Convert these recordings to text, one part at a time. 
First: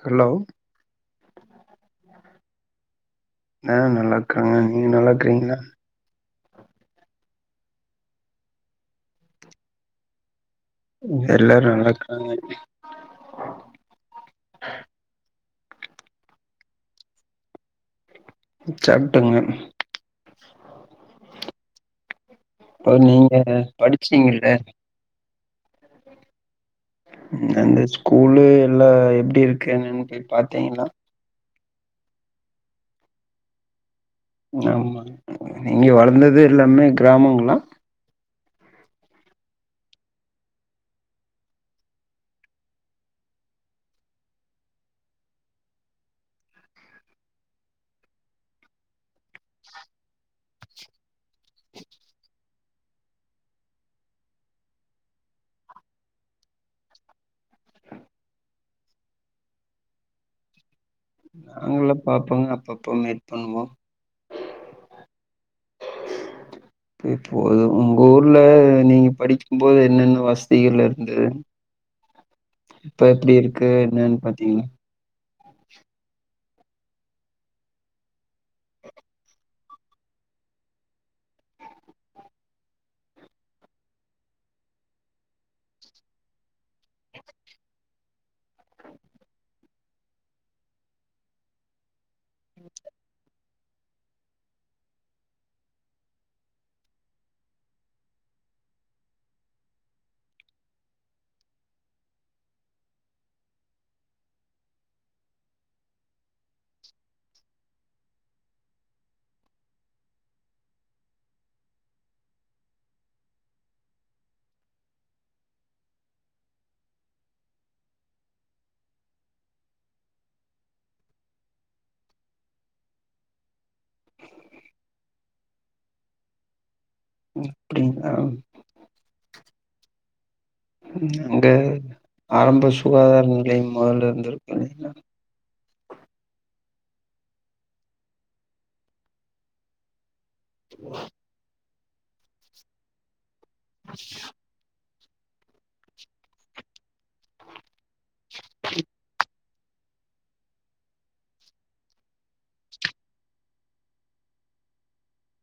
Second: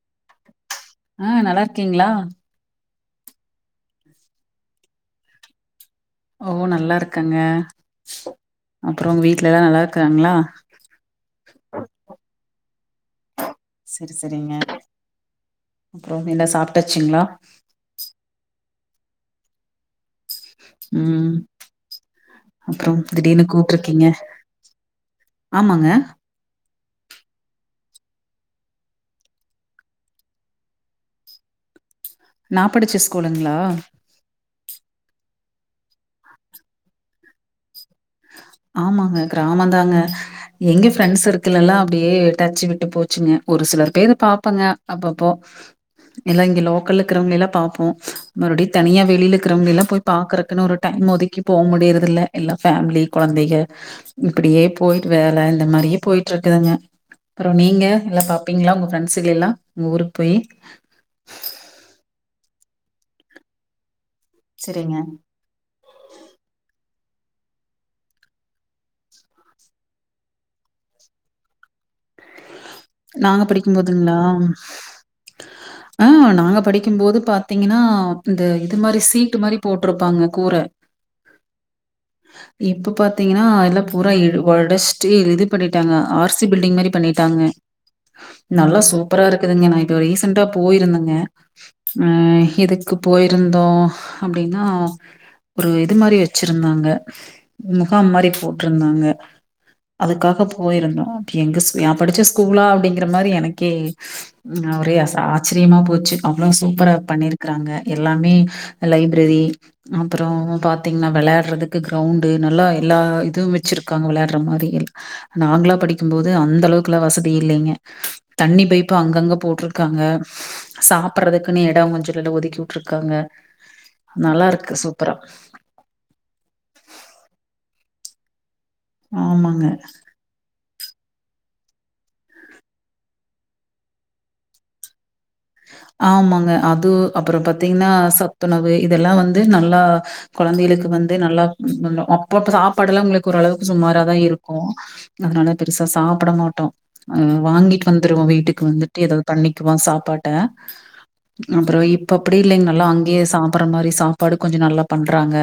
Hello ஆ நல்லா இருக்கீங்ளா ஆ நல்லா இருக்கறங்க நீங்க நல்லா இருக்கிறீங்ளா ஓ நல்லா இருக்கங்க அப்பறோ வீட்ல எல்லா நல்லா இருக்காங்களா எல்லாரு நல்லா இருக்கறாங்க செரி செரிங்க அப்றோ என்ன சாப்ட்டாச்சுங்ளா சாப்ட்டங்க ம் இப்ப அப்பறம் நீங்க திடீர்னு கூப்ட்ருக்கீங்க படிச்சீங்கல்ல ஆமாங்க அந்த ஸ்கூல்லு எல்லா எப்டி இருக்குன்னுன் போய் பாத்திங்ளா நா படிச்ச ஸ்கூலுங்ளா ஆமா நீங்க வளந்தது எல்லாமே கிராமங்கல்லா ஆமாங்க கிராம தாங்க எங்க ஃப்ரெண்ட்ஸ் சர்க்கள் எல்லா அப்டியே டச்சு விட்டு போச்சுங்க ஒரு சிலர் பேர பாப்பங்க அப்பப்போ எல்லா இங்க லோக்கல இருக்கிறவைங்கலலா பாப்போ மறுபடியு தனியா வெளில இருக்கறவங்க எல்லா போய் பாக்குறக்குன்னு ஒரு டைம் ஒதுக்கி போமுடியறதில்ல எல்லா ஃபேமிலி கொழந்தைக இப்டியே போயிட்டு வேல இந்த மாரியே போயிட்ருக்குதுங்க அப்பறோ நீங்க எல்லா பாப்பீங்களா உங்க ஃப்ரெண்ட்ஸ்களெல்லா உங்க ஊருக்கு போய் நாங்களா பாப்போங்க அப்பப்ப மீட் பண்ணுவோ செரிங்க இப்போது உங்க ஊருல நீங்க படிக்கும்போது என்னென்ன வசதிகள் இருந்தது இப்ப எப்டி நாங்க இருக்கு படிக்கும்போதுங்களா என்னன்னு பாத்தீங்ளா அ நாங்க படிக்கும் போது பாத்தீங்கன்னா இந்த இது மாரி சீட் மாரி போட்டிருப்பாங்க கூர [inaudible] இப்ப பாத்தீங்கன்னா எல்லா பூரா இ ஒடச்சுட்டு இது பண்ணிட்டாங்க ஆர்சி பில்டிங் மாரி பண்ணிட்டாங்க நல்லா சூப்பரா இருக்குதுங்க ந இப்ப ரீசன்டா போயிருந்தங்க அ எதுக்கு போயிருந்தோ அப்டின்னா ஒரு இது மாரி வெச்சிருந்தாங்க முகாம் மாரி போட்டிருந்தாங்க அதுக்காக போயிருந்தோ எங்க ஸ் நா படிச்ச ஸ்கூலா அப்டிங்கிற மாரி எனக்கே ஒரே ஆச்சரியமா போச்சு அவ்ளோ சூப்பரா பண்ணிருக்கறாங்க எல்லாமே லைப்ரரி அப்பறோ பாத்தீங்ன்னா வெளையாட்றதுக்கு கிரௌண்டு நல்லா எல்லா இதுவு வெச்சிருக்காங்க விளையாட்ற மாரி எல் நாங்ளா படிக்கும்போது அந் தளவுக்லா வசதி இல்லைங்க தண்ணி பைப்பு அங்கங்க போட்டிருக்காங்க சாப்பறதுக்குன்னே எடோ கொஞ்சணோட்டு ஒதுக்கி வுட்டுருக்காங்க நல்லா இருக்கு சூப்பரா ம் அப்டிங்ளா ஆமாங்க அங்க ஆரம்ப சுகாதார நிலையம் மொதல்ல இருந்துக்கு இல்லிங்ளா ஆமாங்க அது அப்பறோ பாத்தீங்ன்னா சத்துணவு இதெல்லா வந்து நல்லா கொழந்தைகளுக்கு வந்து நல்லா முன்னோ அப்போ சாப்பாடெல்லா உங்களுக்கு ஓரளவுக்கு சும்மாராதா இருக் கு அதனால பெருசா சாப்பட மாட்டோ அ வாங்கிட்டு வந்துருவோ வீட்டுக்கு வந்துட்டு ஏதாவது பண்ணிக்குவோ சாப்பாட்ட அப்பறோ இப்ப அப்டி இல்லைங் நல்லா அங்கேயே சாப்புற மாரி சாப்பாடு கொஞ்ச நல்லா பண்றாங்க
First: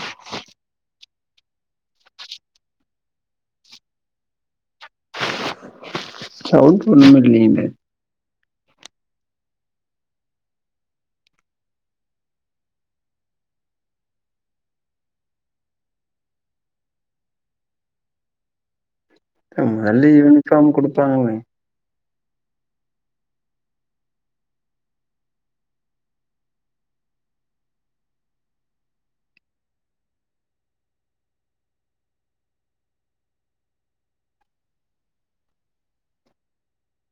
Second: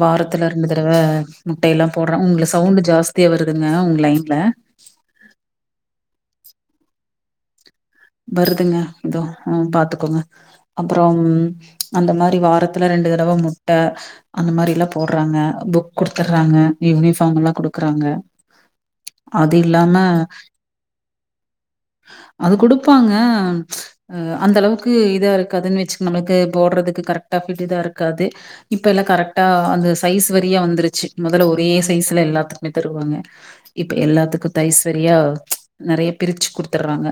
வாரத்தில ரெண்டு தரவ முட்டையெல்லா போட்றா உங்களுக்கு சவுண்டு ஜாஸ்திய வருதுங்க உங் லைன்ல சவுண்ட்டு ஒன்னுமில்லீங்க வருதுங்க இதோ உ பாத்துக்கோங்க அப்பறோ அந்த மாரி வாரத்துல ரெண்டு தடவ முட்ட அந்த மாரில்லா போட்றாங்க புக் குடுத்துடுறாங்க யூனிஃபார்ம் எல்லா குடுக்குறாங்க அது இல்லாம மல்லி யூனிஃபார்ம் குடுப்பாங்க அது குடுப்பாங்க அ அந்த அளவுக்கு இதா இருக்காதுன்னு வெச்சுக் நம்ளுக்கு போட்றதுக்கு கரெக்டா ஃபிட் இதா இருக்காது இப்ப எல்லா கரெக்டா அந்த சைஸ் வாரியா வந்துருச்சு மொதல்ல ஒரே சைஸ்ஸா எல்லாத்துக்குமே தருவாங்க இப்ப எல்லாத்துக்கு தைஸ் சரியா நெறைய பிரிச்சு குடுத்துட்றாங்க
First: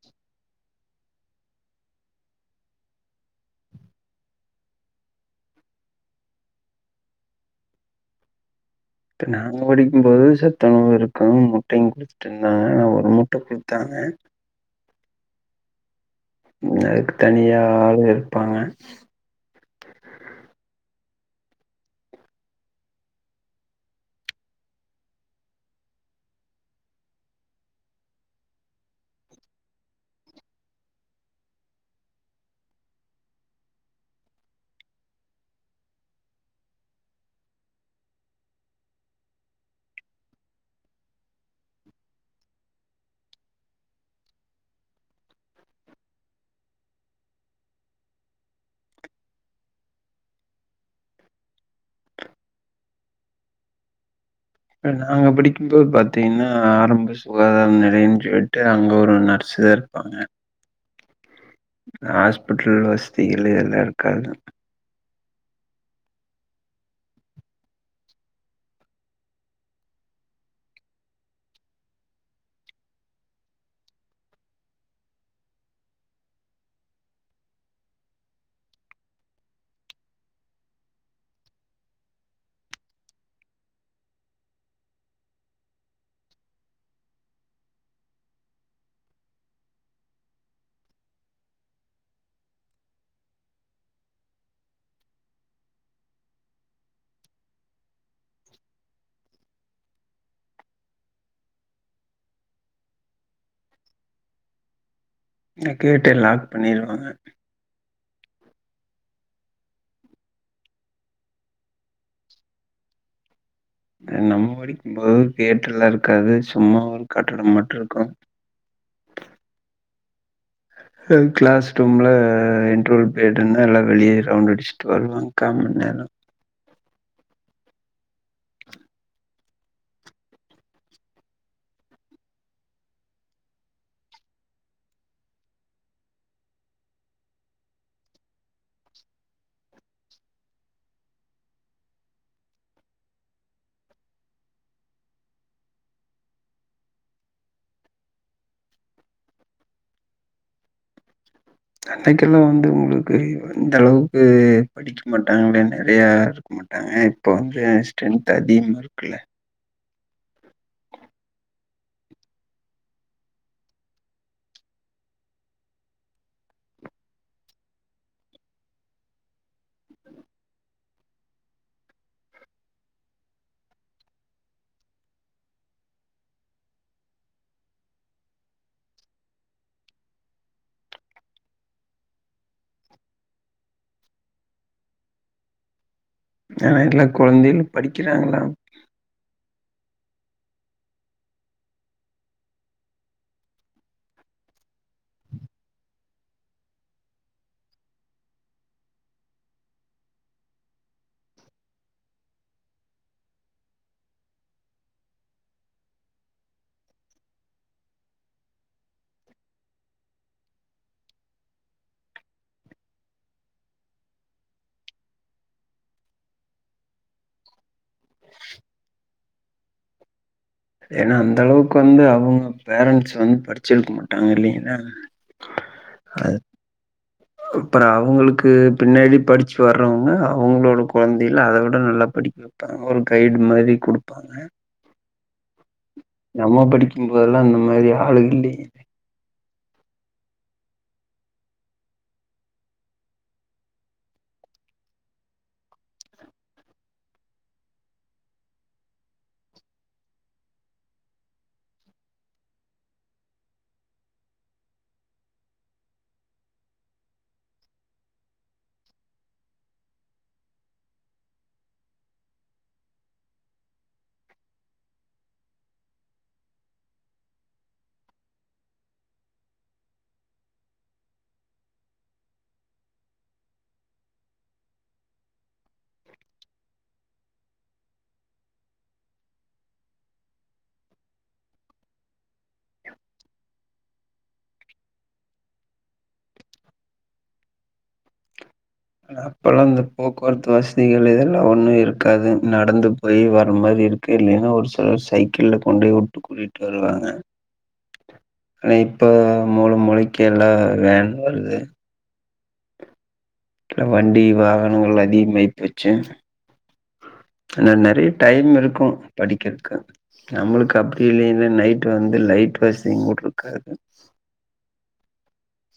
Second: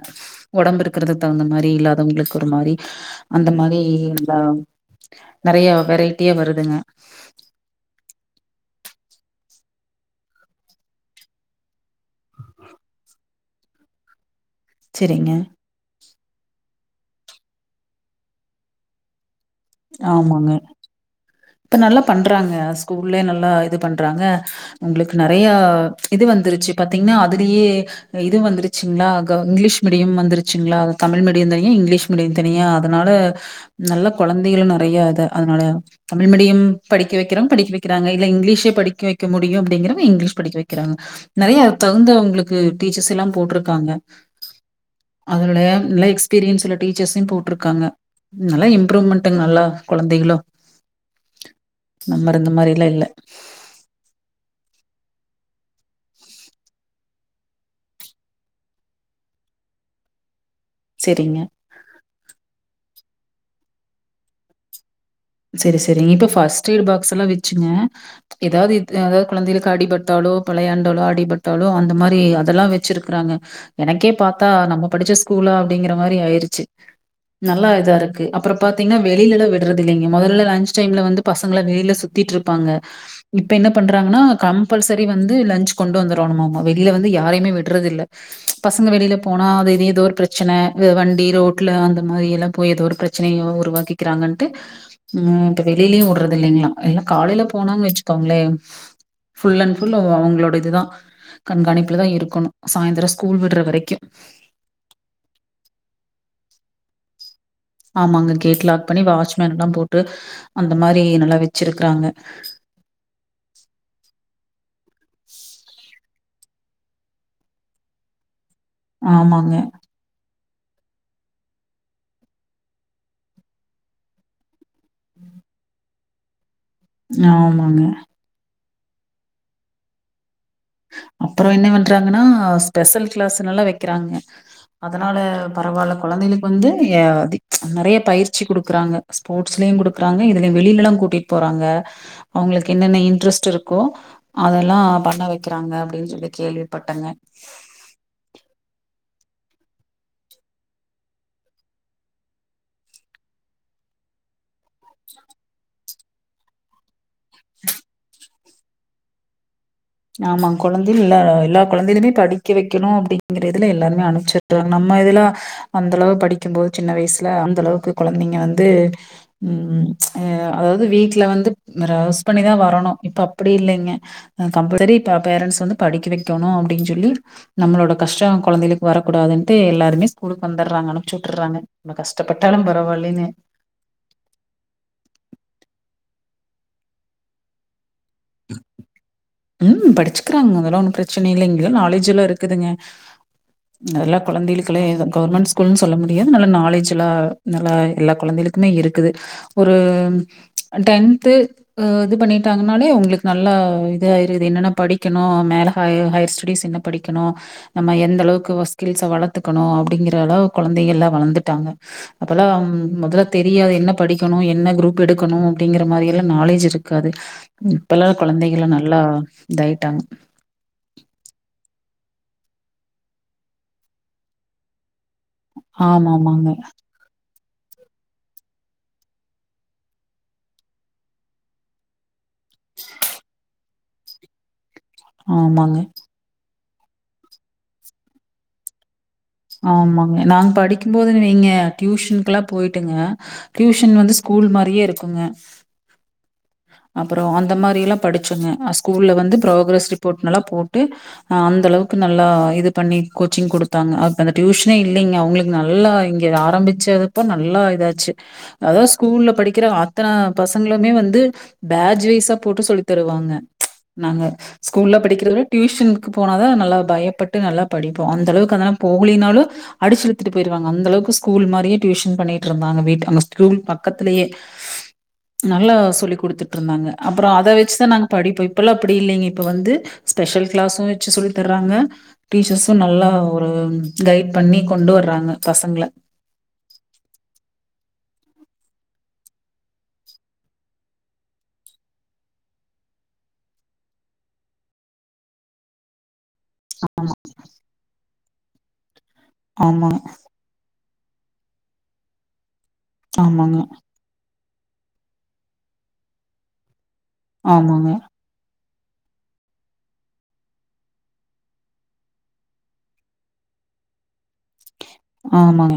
ஒடம்பு இருக்கிறத தகுந்த மாரி இல்லாதவங்களுக்கு ஒரு மாரி அந்த மாரி எல்லா நெறைய வெரைட்டியா வருதுங்க இப்ப நாங்க படிக்கும்போது சத்துணவு இருக்கு முட்டையு குடுத்துட்டு இருந்தாங்க ஒரு முட் ட குடுத்தாங்க செரிங்க அதுக்கு தனியா ஆளுங்க இருப்பாங்க ஆமாங்க இப்ப நல்லா பண்றாங்க ஸ்கூல்லே நல்லா இது பண்றாங்க உங்களுக்கு நெறைய இது வந்துருச்சு பாத்தீங்ன்னா அதுலயே இது வந்துருச்சுங்ளா க இங்கிலீஷ் மீடியம் வந்துருச்சுங்களா தமிழ் மீடியந் தானியா இங்கிலீஷ் மீடியம் தனியா அதனால நல்ல கொழந்தைகளு நெறைய இது அதனால தமிழ் மீடியம் படிக்க வெக்கிறவங் படிக்க வெக்கிறாங்க இல்ல இங்கிலீஷ படிக்க வெக்க முடியு அப்டிங்கிறவங்க இங்கிலீஷ் படிக்க வெக்கிறாங்க நெறையா தகுந்த அவ்ங்களுக்கு டீச்சர்ஸெல்லா போட்ருக்காங்க அத விட நல்ல எக்ஸ்பீரியன்ஸ் உள்ள டீச்சர்ஸையு போட்ருக்காங்க நல்லா இம்ப்ரூவ்மெண்ட் ங்க நல்லா கொழந்தைகளு முன்ன இருந்த மாரிலா இல்ல அ நாங்க படிக்கும்போது பாத்தீங்கனா ஆரம்ப சுகாதார நிலையம்னு சொல்லிட்டு அங்க ஒரு நர் சே இருப்பாங்க செரிங்க ஹாஸ்பிட்டல் வசதிகள்லா எல்லா இருக்காது சேரி சேரிங்க இப்ப ஃபஸ்ட் எய்ட் பாக்ஸெல்லா வெச்சுங்க எதாவ்து இத் எதாவ்து கொழந்தைகளுக்கு ஆடிபட்டாலோ வெளையாண்டாலோ ஆடிபட்டாலோ அந்த மாதிரி அதெல்லா வெச்சிருக்கறாங்க எனக்கே பாத்தா நம்ம படிச்ச ஸ்கூலா அப்டிங்கிற மாரி ஆயிருச்சு நல்லா இதா இருக்கு அப்பற பாத்தீங்னா வெளிலலா விட்றது இல்லைங்க மொதல்ல லஞ்ச் டைம்ல வந்து பசங்களா வெளில சுத்திட்ருப்பாங்க இப்ப என்ன பண்றாங்கனா கம்பல்சரி வந்து லஞ்ச் கொண்டு வந்துரணுமாம்மா வெளிய வந்து யாரையுமே விட்றதில்ல பசங்க வெளில போனா அது இது எதோ ஒரு பிரச்சன வ வண்டி ரோட்ல அந்த ‌மாரியெல்லா போய் எதோ ஒரு பிரச் ச்சனைய உருவாக்கிக்கிறாங்கன்ட்டு ம் இப்ப வெளிலயு விட்றதில்லைங்ளா என்ன காலைல போனாங்கனு வச்சுக்கோங்களே ஃபுல் அண்ட் ஃபுல் அது அவ்ங்களோட இதுதா கண்காணிப்புலதா இருக்கணு சாய்ந்தர ஸ்கூல் விட்ற வரைக்கு ஏனா கேட்டே லாக் பண்ணிருவாங்க ஆமாங்க கேட் லாக் பண்ணி வாட்ச்மேன்லா போட்டு அந்த மாரி நல்லா வெச்சிருக்குறாங்க அ நம்ம படிக்கும்போது கேட்டெல்லா இருக்காது சும்மா ஒரு கட்டட மட்டு இருக்கு ஆமாங்க ஹ கிளாஸ் ரூம்ல இன்ட்ரவல் ப்ரீடுன்னா எல்லா வெளிய ரவுண்ட் அடிச்சிட்டு வருவாங்க காமண் நேர ஆமாங்க அப்பற என்ன பண்றாங்கனா ஸ்பெஷல் கிளாஸுனெல்லா வெக்கிறாங்க அதனால பரவால்ல கொழந்தைகளுக்கு வந்து ஏ ஆதி அ நெறைய பயிற்சி குடுக்குறாங்க ஸ்போர்ட்ஸ்லயு குடுக்குறாங்க இதுலயு வெளிலலா கூட்டிட்டு போறாங்க அவ்ங்களுக்கு என்னென்ன இன்ட்ரெஸ்ட் இருக்கோ அதெல்லா பண்ண வெக் க்கிறாங்க அப்டின் சொல்லி கேள்விப்பட்டங்க அன்னைக்கெல்லா வந்து உங்களுக்கு இந்த அளவுக்கு படி டிக்க மாட்டாங்கள நெறையா இருக்க மாட்டாங்க இப்ப வந்து ஸ்ட்ரென்த் அதிகமா இருக்குல்ல ஆமா கொழந்தைனு இல்ல எல்லா கொழந்தைகளையுமே படிக்க வெக்கணு அப்டிங்க்ற இதுல எல்லாருமே அனுப்ச்சுறாங்க நம்ம இதுல அந்த அளவு படிக்கும் போது சின்ன வயசுல அந்த அளவுக்கு கொழந்தைங்க வந்து ம் அ அதாவ்து வீட்ல வந்து ரவ்ஸ் பண்ணிதா வரணு இப்ப அப்டி இல்லைங்க அ கம்பரரி இப்ப பேரண்ட்ஸ் வந்து படிக்க வெக்கணு அப்டின் சொல்லி நம்மளோட கஷ்ட கொழந்தைளுக்கு வரக் கூடாதுன்ட்டு எல்லாருமே ஸ்கூலுக்கு வந்துடாறாங்க அனுப்ச்சு வுட்டுட்றாங்க நம்ம கஷ்டப்பட்டாலு பரவால்லைனு அ எல்லா கொழந்தைகளு படிக்கிறாங்களா ம் படிச்சுக்கிறாங்க அதெல்லா ஒன்னு பிரச்சன இல்லைங்களா நாலேஜ் எல்லா இருக்குதுங்க எல்லா கொழந்தைகளுக்குளே கவர்மெண்ட் ஸ்கூல்ன்னு சொல்ல முடியாது நல்ல நாலேஜ் எல்லா நல்லா எல்லா கொழந்தைகளுக் க்குமே இருக்குது ஒரு அ டென்த்து அ இது பண்ணிட்டாங்கன்னாலே ஒங்களுக் நல்லா இத ஆயிருது என்னென்ன படிக்கணு மேல ஹைய ஹையர் ஸ்டெடிஸ் என்ன படிக்கணு நம்ம எந்த அளவுக்கு வ ஸ்கில்ஸ வளத்துக்கணு அப்டிங்கிற அளவு கொழந்தைகள்லா வளந்துட்டாங்க அப்பல்லா முதல்ல தெரியாது என்ன படிக்கணு என்ன குரூப் எடுக்கணு அப்டிங்கிற மாரி எல்லா நாலேஜ் இருக்காது இப்ப தா குழந்தைகளா நல்லா இதாயிட்டாங்க ஏன்னா அந்த அளவுக்கு வந்து அவங்க பேரண்ட்ஸ் வந்து படிச்சு இருக்க மாட்டாங்க இல்லைங்களா ஆமா ஆமாங்க அப்புற அவங்களுக்கு பின்னாடி படிச்சு வர்றவங்க அவங்ளோட கொழந்தைகல அத விட நல்லா படிக்க ப்பாங் ஒரு கைடு மாரி குடுப்பாங்க ஆமாங்க நம்ம படிக்கும்போதெல்லா இந்த மாரி ஆளு இல்லைங்க ஆமாங்க நாங் படிக்கும்போது வைங்க டியூஷனுக்குல்லா போய்ட்டுங்க டியூஷன் வந்து ஸ்கூல் மாரியே இருக்குங்க அப்புறோ அந்த மாரிலா படிச்சோங்க அ ஸ்கூல்ல வந்து ப்ரோகரஸ் ரிப்போர்ட்னல்லா போட்டு ஆ அந்த அளவுக்கு நல்லா இது பண்ணி கோச்சிங் குடுத்தாங்க அப் போ அந்த டியூஷனே இல்லைங்க அவங்களுக்கு நல்லா இங்க ஆரம்பிச்சதுப்ப நல்லா இதாச்சு அதா ஸ்கூல்லப் படிக்கிற அத்தன பசங்களுமே வந்து பேஜ் வைஸா போட்டு சொல்லி தருவாங்க நாங்க ஸ்கூல்ல படிக்கிற விட டியூஷன்க்கு போனாதா நல்லா பயப்பட்டு நல்லா படிப்போ அந்த அளவுக்கு அனா போக்லினாலு அடிச்சு இழுத்துட்டு போயிருவாங்க அந்த அளவுக்கு ஸ்கூல் மாரியே டியூஷன் பண்ணிட்டு இருந்தாங்க வீட்டு அங்க ஸ்கூல் பக்கத்துலயே நல்லா சொல்லி குடுத்துட்டுருந்தாங்க அப்புறோ அத வெச்சு தா நாங்க படிப்போ இப்பல்லா அப்டி இல்லைங்க இப்ப வந்து ஸ்பெஷல் கிளாஸு வெச்சு சொல்லி தர்றாங்க டீச்சர்ஸு நல்லா ஆ கைட் பண்ணி கொண்டு வர்றாங்க பசங்கள ஏங்க அப்பல்லா இந்த போக்குவரத்து வசதிகள் இதெல்லா ஒண்ணு இருக்காது நடந்து போய் வர மாரி இரு க்கு இல்லைன்னா ஒரு சிலர் சைக்கிள்ல கொண்டு போய் விட்டு கூட்டி வருவாங்க ஆனா இப்ப மூள ஆமாங்க, மூளைக்கு எல்லா வேன் வருது ஆமாங்க இல்ல வண்டி வாகனங்கள் அதிகமாயிப்போச்சு நா ஆமாங்க, நிறையா டைம் இருக்கு படிக்கிறக்கு நம்மளுக்கு அப்டி இல்லைல நைட் வந்து லைட் வசதி கூட்ருக்காது ஆமாங்க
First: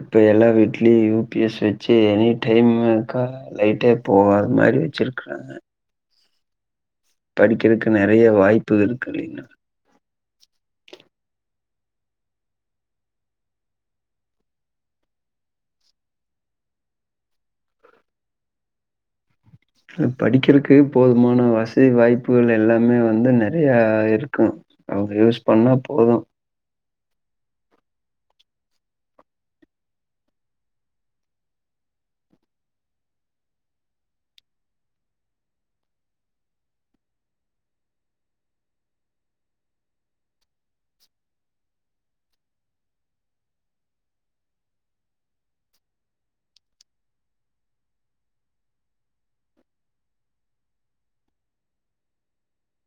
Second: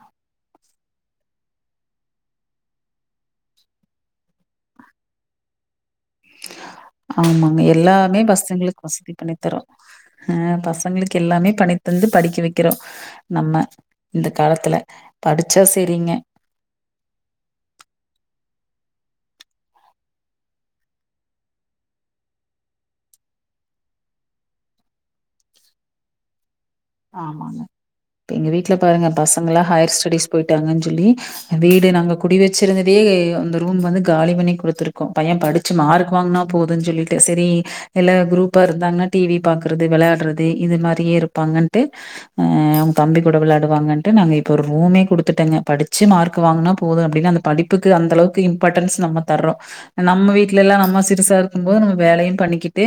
இப்போ எல்லா வீட்லயு யு பி எஸ் வெச்சு எனி டைமு க லைட்டா இப்போ நறையா வெச்சிருக்குறாங்க ஆமாங்க எல்லாமே நெறைய வாய்ப்பு பசங்களுக்கு இருக்கு வசதி பண்ணி இல்லைங் தரு ஆ பசங்களுக்கு எல்லாமே பண்ணி தந்து படிக்க வைக்கிறோ நம்ம இந்த காலத்துல படிச்சா சேரிங்க ம் படிக்கிறக்கு போதுமான வசதி வாய்ப்புகள் எல்லாமே வந்து நறையா இருக்கு அவங்க யூஸ் பண்ணா போது ஆமாங்க இப்ப எங்க வீட்ல பாருங்க பசங்கெல்லா ஹையர் ஸ்டடிஸ் போயிட்டாங்கன் சொல்லி வீடு நாங்க குடி வெச்சிருந்ததே அந்த ரூம் வந்து காலி பண்ணி குடுத்துருக்கோ பைய படு ச்சு மார்க் வாங்னா போதுன் சொல்லிட்டு சரி எல்லா குரூப்பா இருந்தாங்ன்னா டிவி பாக்குறது விளையாடுறது இது மாரியே இருப்பாங்கன்ட்டு ஆ உ தம்பி கூட விளாடுவாங்கன்ட்டு நாங்க இப்போ ஒரு ரூமே கொடுத்துட்டோங்க படிச்சு மார்க் வாங்குனா போது அப்டின்னு அந்த படிப் புக்கு அந்த அளவுக்கு இம்பார்ட்டண்ஸ் நம்ம தர்றோ நம்ம வீட்ல எல்லா நம்ம சிறுசா இருக்கும் போது நம்ம வேலையு பண்ணிக்கிட்டு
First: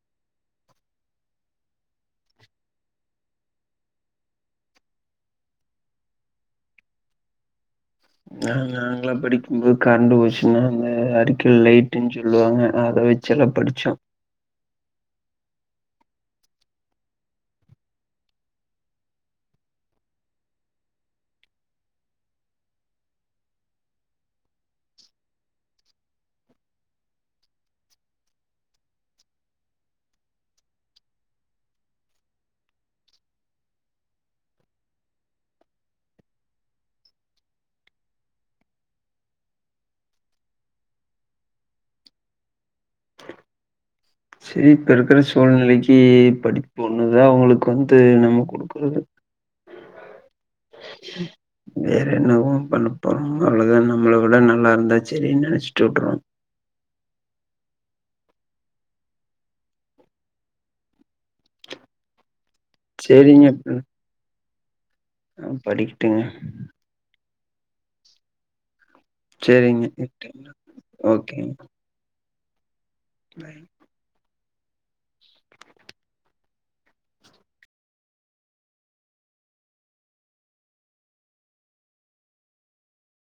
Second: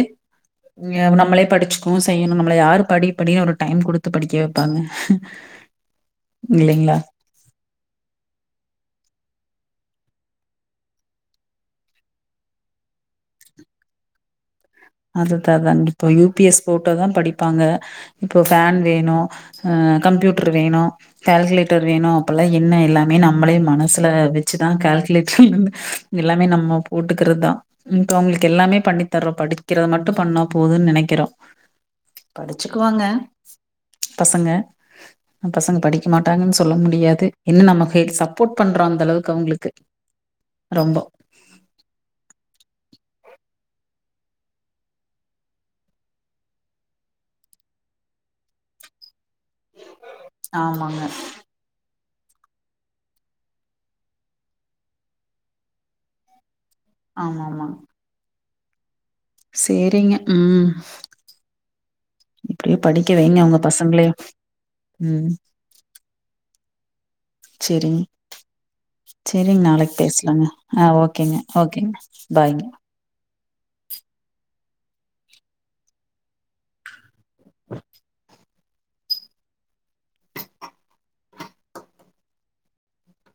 இங்க நம்மளே படிச்சுகவு செய்யணு நம்மள யாரு படி படின் ஒரு டைம் குடுத்து படிக்க வெப்பாங்க இல்லைங்ளா நா நாங்களா படிக்கும்போது கரண்டு போச்சுன்னா அந்த அறிக்கல் லைட்டுன் சொல்லுவாங்க அத வெச் செல்லா படிச்சோ அதுதா அதா இப்போ யு பி எஸ் போட்டோ தா படிப்பாங்க அப்றோ ஃபேன் வேணு அ கம்ப்யூட்டர் வேணு கால்குலேட்டர் வேணு அப்பெல்லா என்ன எல்லாமே நம்மளே மனசுல வெச்சுதா கால்குலேட்டர் எல்லாமே நம்ம போட்டுக்கிறதுதா இப்ப அவங்களுக்கு எல்லாமே பண்ணி தர்றோ படி க்கிறத மட்டு பண்ணா போதுன் நெனைக்கிறோ படிச்சுக்குவாங்க பசங்க பசங்க படிக்க மாட்டாங்கன் சொல்ல முடியாது என்ன நம்ம சப்போர்ட் பண்றோ அந்தளவுக்கு அவுங்குளுக்கு ரொம்போ சேரி இப்போ இருக்கிற சூழ்நிலைக்கு படிப்பு ஒன்னு தா அவுங்குளுக் வந்து நம்ம குடுக்குறது ஆமாங்க வேற என்னவோ பண்ண போறா அவ்ளதா நம்மள விட நல்லா இருந்தா சேரின்னு நெனைச்சிட்டு வுற்றுனு ஆமா ஆமா சேரிங்க உம் இப்டியோ படிக்க வைங்க சரிங்க. உங்க பசங்களையு உம் படிக்ட்டுங்க சேரிங் சேரிங் சரிங்க. நாளைக் பேசலாங்க ஆ ஓகேங்க ஓகேங்க பாய்ங்க பாய்